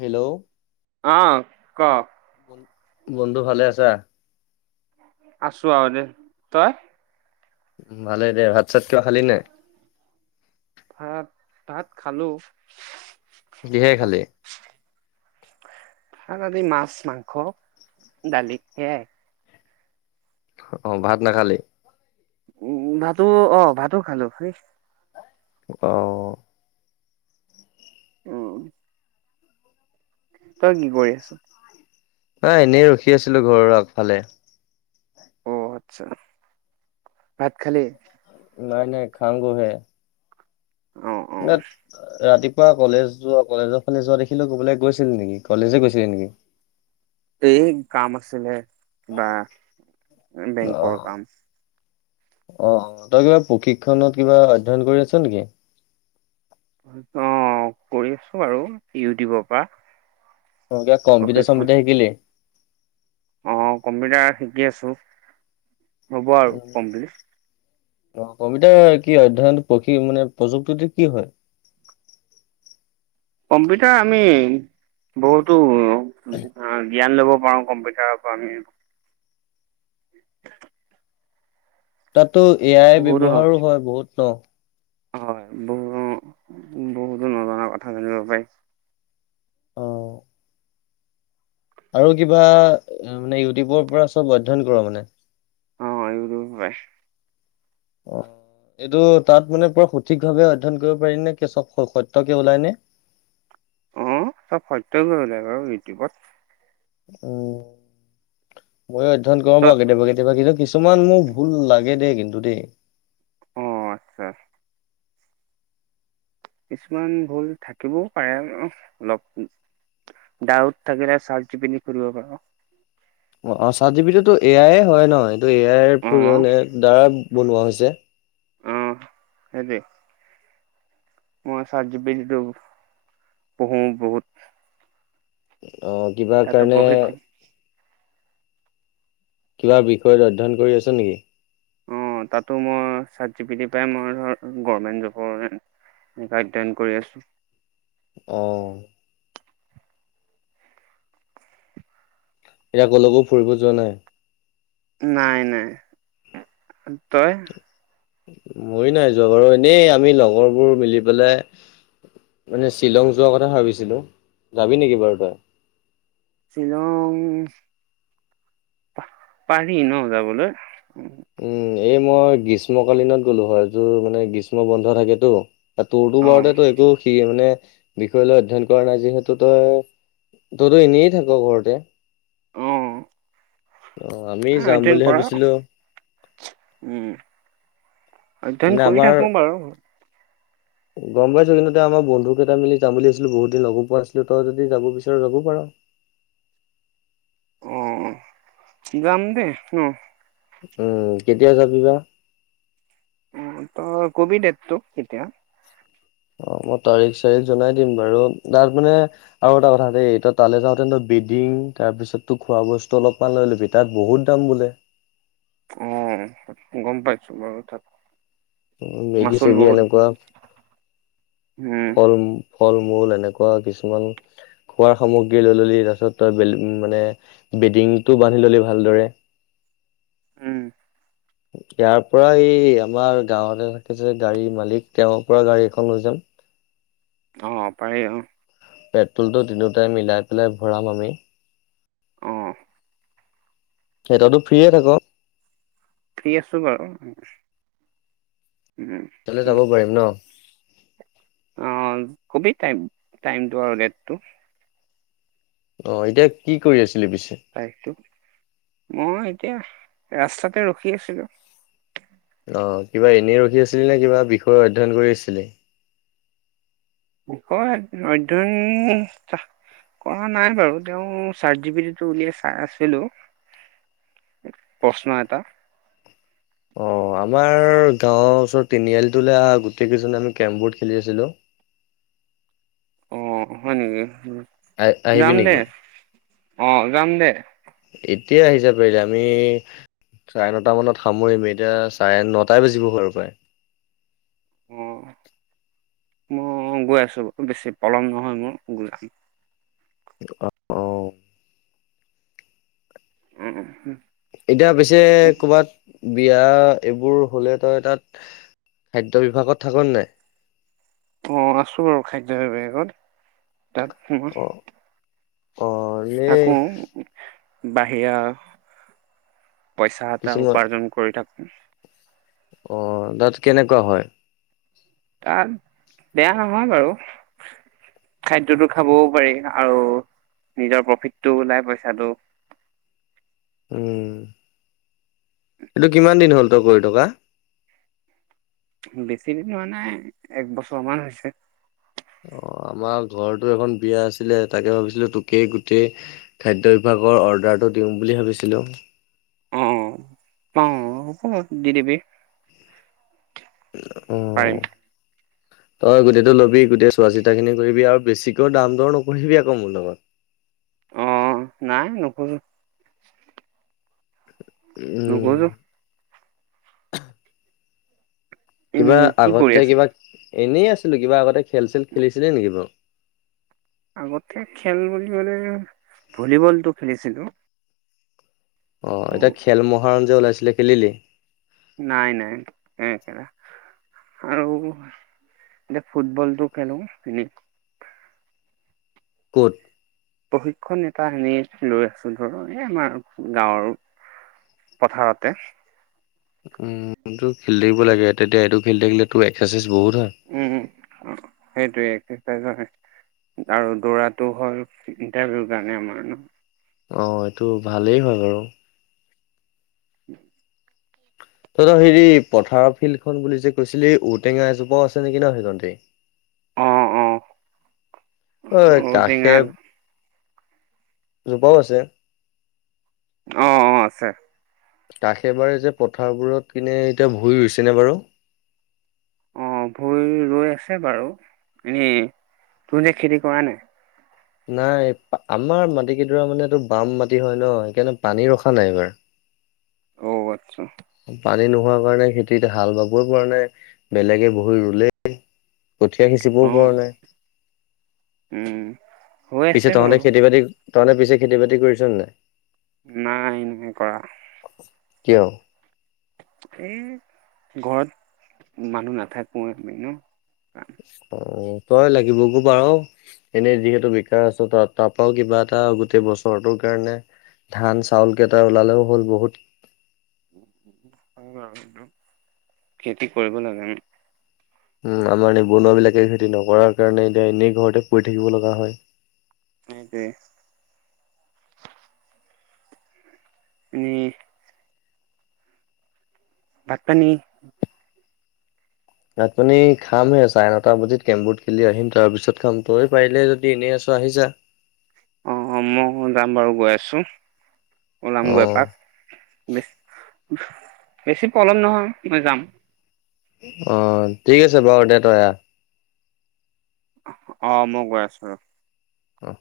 Hello আহ ক। বন্ধু ভালে আছা? আছোঁ আৰু দে তই। উম ভালেই দে ভাত চাত কিবা খালি নে নাই। ভাত ভাত খালোঁ। কিহেৰে খালি। ভাত আজি মাছ মাংস দালি সেয়াই। অ 'অ' ভাত নাখালি। উম ভাতো ভাতো খালোঁ সেই। অহ। উম। তই কি কৰি আছোঁ। এনেই ৰখি আছিলো ঘৰৰ আগফালে। অ আচ্ছা ভাত খালি। নাই নাই খাম গৈ হে। অ অ ন ৰাতি। পুৱা কলেজ যোৱা কলেজৰ ফালে যোৱা দেখিলোঁ কৰোঁবালৈ গৈছিল নেকি কলেজে গৈছিলে নেকি। এই কাম আছিলে। অ অ তই কিবা প্ৰশিক্ষণত কিবা অধ্যয়ন কৰি আছোঁ নেকি। অ কৰি আছোঁ আৰু ইউটিউবৰ পৰা। অ কিবা কম্পউটাৰ প্ৰশিক্ষণ চম্পিউটাৰ কিবা শিকিলি। অ কম্পিউটাৰ শিকি আছোঁ হব আৰু কমপ্লিট। অ কম্পিউটাৰ কি অধ্যয়ন প্ৰশি মানে প্ৰযুক্তিটো কি হয়। কম্পিউটাৰ আমি বহুতো। জ্ঞান ল'ব পাৰোঁ কম্পিউটাৰৰ পৰা আমি। তাতো এ আই বহুতো নজ ব্যৱহাৰো হয় বহুত নহ। হয় বহুতো বহুতো নজনা কথা জানিব পাৰি। অ আৰু কিবা মানে ইউটিউবৰ পৰা চব অধ্যয়ন কৰোঁ মানে। অ। [unintelligible] অ। এইটো তাত মানে পুৰা সঠিক ভাৱে অধ্যয়ন কৰিব পাৰি নে চব সত্য কে ওলাই নে। [inaudible] অ', চব সত্য কৰিলে বাৰু ইউটিউবত উম ময়ো অধ্যয়ন কৰো ত বাৰু কেতিয়াবা কেতিয়াবা কিন্তু কি ছুমান মোৰ ভুল লাগে দেই কিন্তু দেই অ', আচ্ছা। কিছুমান ভুল থাকিবও পাৰে অলপ। ডাউট থাকিলে চাটজিপিট সুধিব পাৰোঁ। অ অ চাটজিপিটো এয়াই। অ আই অ [unintelligible] দ্বাৰা বনোৱা হৈছে। আহ সেইতোৱে ম চাতজিপিতিটো পঢ়ো বহুত। অ', কিবা তাতো কাৰণে প্ৰশিক্ষণ কিবা বিষয়ত অধ্যয়ন কৰি আছ নেকি? অ', তাতো মই চাতজিপিতিৰ পাই মই ধৰ গভমেণ্ট জবৰ কাৰণে অধ্যয়ন কৰি আছো। আহ। ইয়ক লগো [unintelligible] ফুৰিব যোৱা নাই নাই নাই, তই? মই নাই যোৱা বাৰু এনেই আমি লগৰবোৰ মিলি পেলাই মানে শ্বিলং যোৱাৰ কথা ভাবিছিলো, যাবি নেকি বাৰু তই? শ্বিলং পাৰি ন' যাবলৈ। উম এই মই গ্ৰীষ্মকালীনত গ'লো হয় তোৰ মানে গ্ৰীষ্ম বন্ধ থাকেতো। তোৰ তো অ', বাৰতে তো একো সি মানে বিষয়লৈ অধ্যয়ন কৰা নাই যিহেতু, তই তইতো এনেই থাক ঘৰতে উম। অ' আমি অ', যাম অধ্যয়ন বুলি কৰা ভাবিছিলো উম মানে অধ্যয়ন কৰি আমাৰ থাকো বাৰু। গম পাইছো কিন্তু এ আমাৰ বন্ধুকেইটা মিলি যাম বুলি ভাবিছিলো বহুত দিন লগো পোৱা নাছিলো তই যদি যাব বিচাৰ যাব পাৰ [inaudible] অ', যাম দে ন'। উম কেতিয়া যাবি বা? উ ত ক'বি ডেতটো এতিয়া অ'। মই তাৰিখ চাৰিখ জনাই দিম বাৰু তাত মানে আৰু এটা কথা দ তালৈ যাওঁতে বেডিং তাৰ পিছত তো খোৱা বস্তু অলপমান লৈ ল'বি তাত বহুত দাম বোলে। অ', গম পাইছো বাৰু তাত উ মেগী মাচুল চেগী বহুত এনেকুৱা, উম, ফল ফল মূল এনেকুৱা কিছুমান খোৱাৰ সামগ্ৰী লৈ ল'লি তাৰপিছত তই মানে বেডিংটো বান্ধি ল'লি ভালদৰে [inaudible] উম। ইয়াৰ পৰা এই আমাৰ গাঁৱতে থাকিছে গাড়ী মালিক তেওঁৰ পৰা গাড়ী এখন লৈ যাম। অ', পাৰি অ'। পেট্ৰলটো তিনিওটাই মিলাই পেলাই ভৰাম আমি। আহ। সিহততো [unintelligible] ফ্ৰিয়ে থাক' ফ্ৰী আছো বাৰু। উম, ললে উম, যাব পাৰিম ন'। অ', কবি টাইম টাইমটো আৰু ডেটটো। অ' এতিয়া কি কৰি আছে। তাইটো মই এতিয়া ৰাস্তাতে ৰখি আছিলো। অ কিবা এনেই ৰখি আছিলি নে কিবা বিষয় অধ্যয়ন কৰি আছিলি। অধ্যায়ন। কৰা নাই বাৰু, তেওঁ ৰ্চাট জিপিটিতো উলিয়াই চাই আছিলো। প্ৰশ্ন এটা। অ', আমাৰ গাঁৱৰ ওচৰত তিনিআলিতোলৈ আহ গোটেই কেইজনে আমি কেৰম বৰ্ড খেলি আছিলো। [inaudible] অ', হয় নেকি। আহ আহিবি যাম দে নেকি? অ', যাম দে। এতিয়া আহি যা পাৰিলে, আমি চাৰে নটা মানত সামৰিম এতিয়া চাৰে নটাই বাজিব হয় পায়। উ মই গৈ আছো ব বেছি পলম নহয় মোৰ গৈ অ অ। উম উম উম এতিয়া পিছে কৰ'ৰবাত বিয়া এইবোৰ হ'লে তই তাত খাদ্য বিভাগত থাকোন নাই। অ আছো আৰু খাদ্য বিভাগত তাত মই অ অ এনেই থাকো বাহিৰা। পইচা এটা কিছুমান উপাৰ্জন কৰি থাকো। অ তাত কেনেকুৱা হয়। তাত বেয়া নহয় বাৰু। খাদ্যয়তটো খাবও পাৰি আৰু নিজৰ প্ৰফিতটো ওলাই পইচাটো উম এইটো কিমান দিন হল তই কৰি থকা। বেছিদিন মানে একবছৰমান হৈছে। অ আমাৰ ঘৰতো এখন বিয়া আছিলে তাকে ভাবিছিলো তোকেই গোটেই খাদ্যয় বিভা অৰ্ডাৰটো দিম বুলি ভাবিছিলো। অ' অ'হব‌ দি দিবি। পাৰিম আহ। তই গোটটো লবি গোটেই চোৱা চিতা খিনি কৰিবি, আৰু বেছিকেও দাম দৰ নকৰিবি আকৌ মোৰ লগত। অ নাই নোখোজো। উম নোখোজো। কিবা এনেই কি কৰি আগতে আছে? কিবা এনেই আছিলোঁ। কিবা আগতে খেল চেল খেলিছিলে নেকি বাৰু? আগতে খেল বুলি মানে ভলীবলটো খেলিছিলোঁ। অ, এতিয়া খেল মহাৰঞ্জ যে ওলাইছিলে খেলিলি? নাই নাই, নাই খেলা আৰু এ ফুটবলটো খেলোঁ [inaudible] ক'ত। প্ৰশিক্ষণ এটা এনে লৈ আছোঁ ধৰ এ আমাৰ গাঁৱৰ। পথাৰতে। উ এটো খেলি থাকিব লাগে। তেতিয়া এইটো খেলি থাকিলে তু একচা্ চা্ইছ উ, উ সেই টুয়েই। [unintelligible] আৰু দৌৰাটো হ'ল ইটাৰভিউৰ কাৰণে আমাৰ ন, অ, এইটো ভালেই হ'য় বাৰু। [inaudible] তই, যে হেৰি পথাৰৰ ফিল্ড খন বুলি যে কৈছিলি। ঔটেঙা এজোপাও আছে নেকি নহ সেইখনতেই। অ অ অই, ঔটেঙা কাখেৱ। জোপাও আছে। অ, অ আছে। কাষে বাৰে যে পথাৰবোৰত পিনে এতিয়া ভুই ৰুইছেনে বাৰু? অ, ভুই ৰুই আছে বাৰু। এনেই তোৰ যে খেতি কৰা নাই? নাই আমাৰ মাটি কেইডৰা মানে এইটো বাম মাটি হয় নহ, সেইকাৰণে পানী ৰখা নাই এইবাৰ। অ, আচ্ছা। পানী নোহোৱা কাৰণে খেতিত হাল বাবই পৰা নাই। বেলেগে বহুত ৰুলেই কঠীয়া অ সিঁচিবও পৰা নাই। উম হৈ পিছে আছে তহঁতে বাৰু খেতি বাতি, তহঁতে পিছে খেতি বাতি কৰিছ নে নাই? নাই [unintelligible] কৰা কিয়? এ, ঘৰত মানুহ নাথাকোয়ে এনেও। অ, তই লাগিবগৈ পাৰোঁ। এনেই যিহেতু বেকাৰ আছোঁ তাৰ পৰাওঁ কিবা এটা গোটেই বছৰটোৰ কাৰণে। ধান, চাউল কেইটা ওলালেওঁ হ'ল বহুত। [unintelligible] খেতি কৰিব নাজানোঁ। উম, আমাৰ নিবনুৱাবিলাকে খেতি নকৰাৰ কাৰণে এতিয়া এনেই ঘৰতে পৰি থাকিব লগা হয়। তাকেই। [inaudible] উম। ভাত, পানী। ভাত, পানী খাম হে চাৰে নটা বজিত। কেমবোৰ্ড খেলি আহিম তাৰ পিছত খাম। তই পাৰিলে যদি এনেই আছোঁ। আহি যা। অ, মই যাম বাৰু গৈ আছোঁ। ওলামগৈ অ', এপাক বিশ। বেছি পলম নহয় মই যাম। অ, ঠিক আছে বাৰু দে তই আহ। অ, মই গৈ আছোঁ ৰ'হ। অহ'।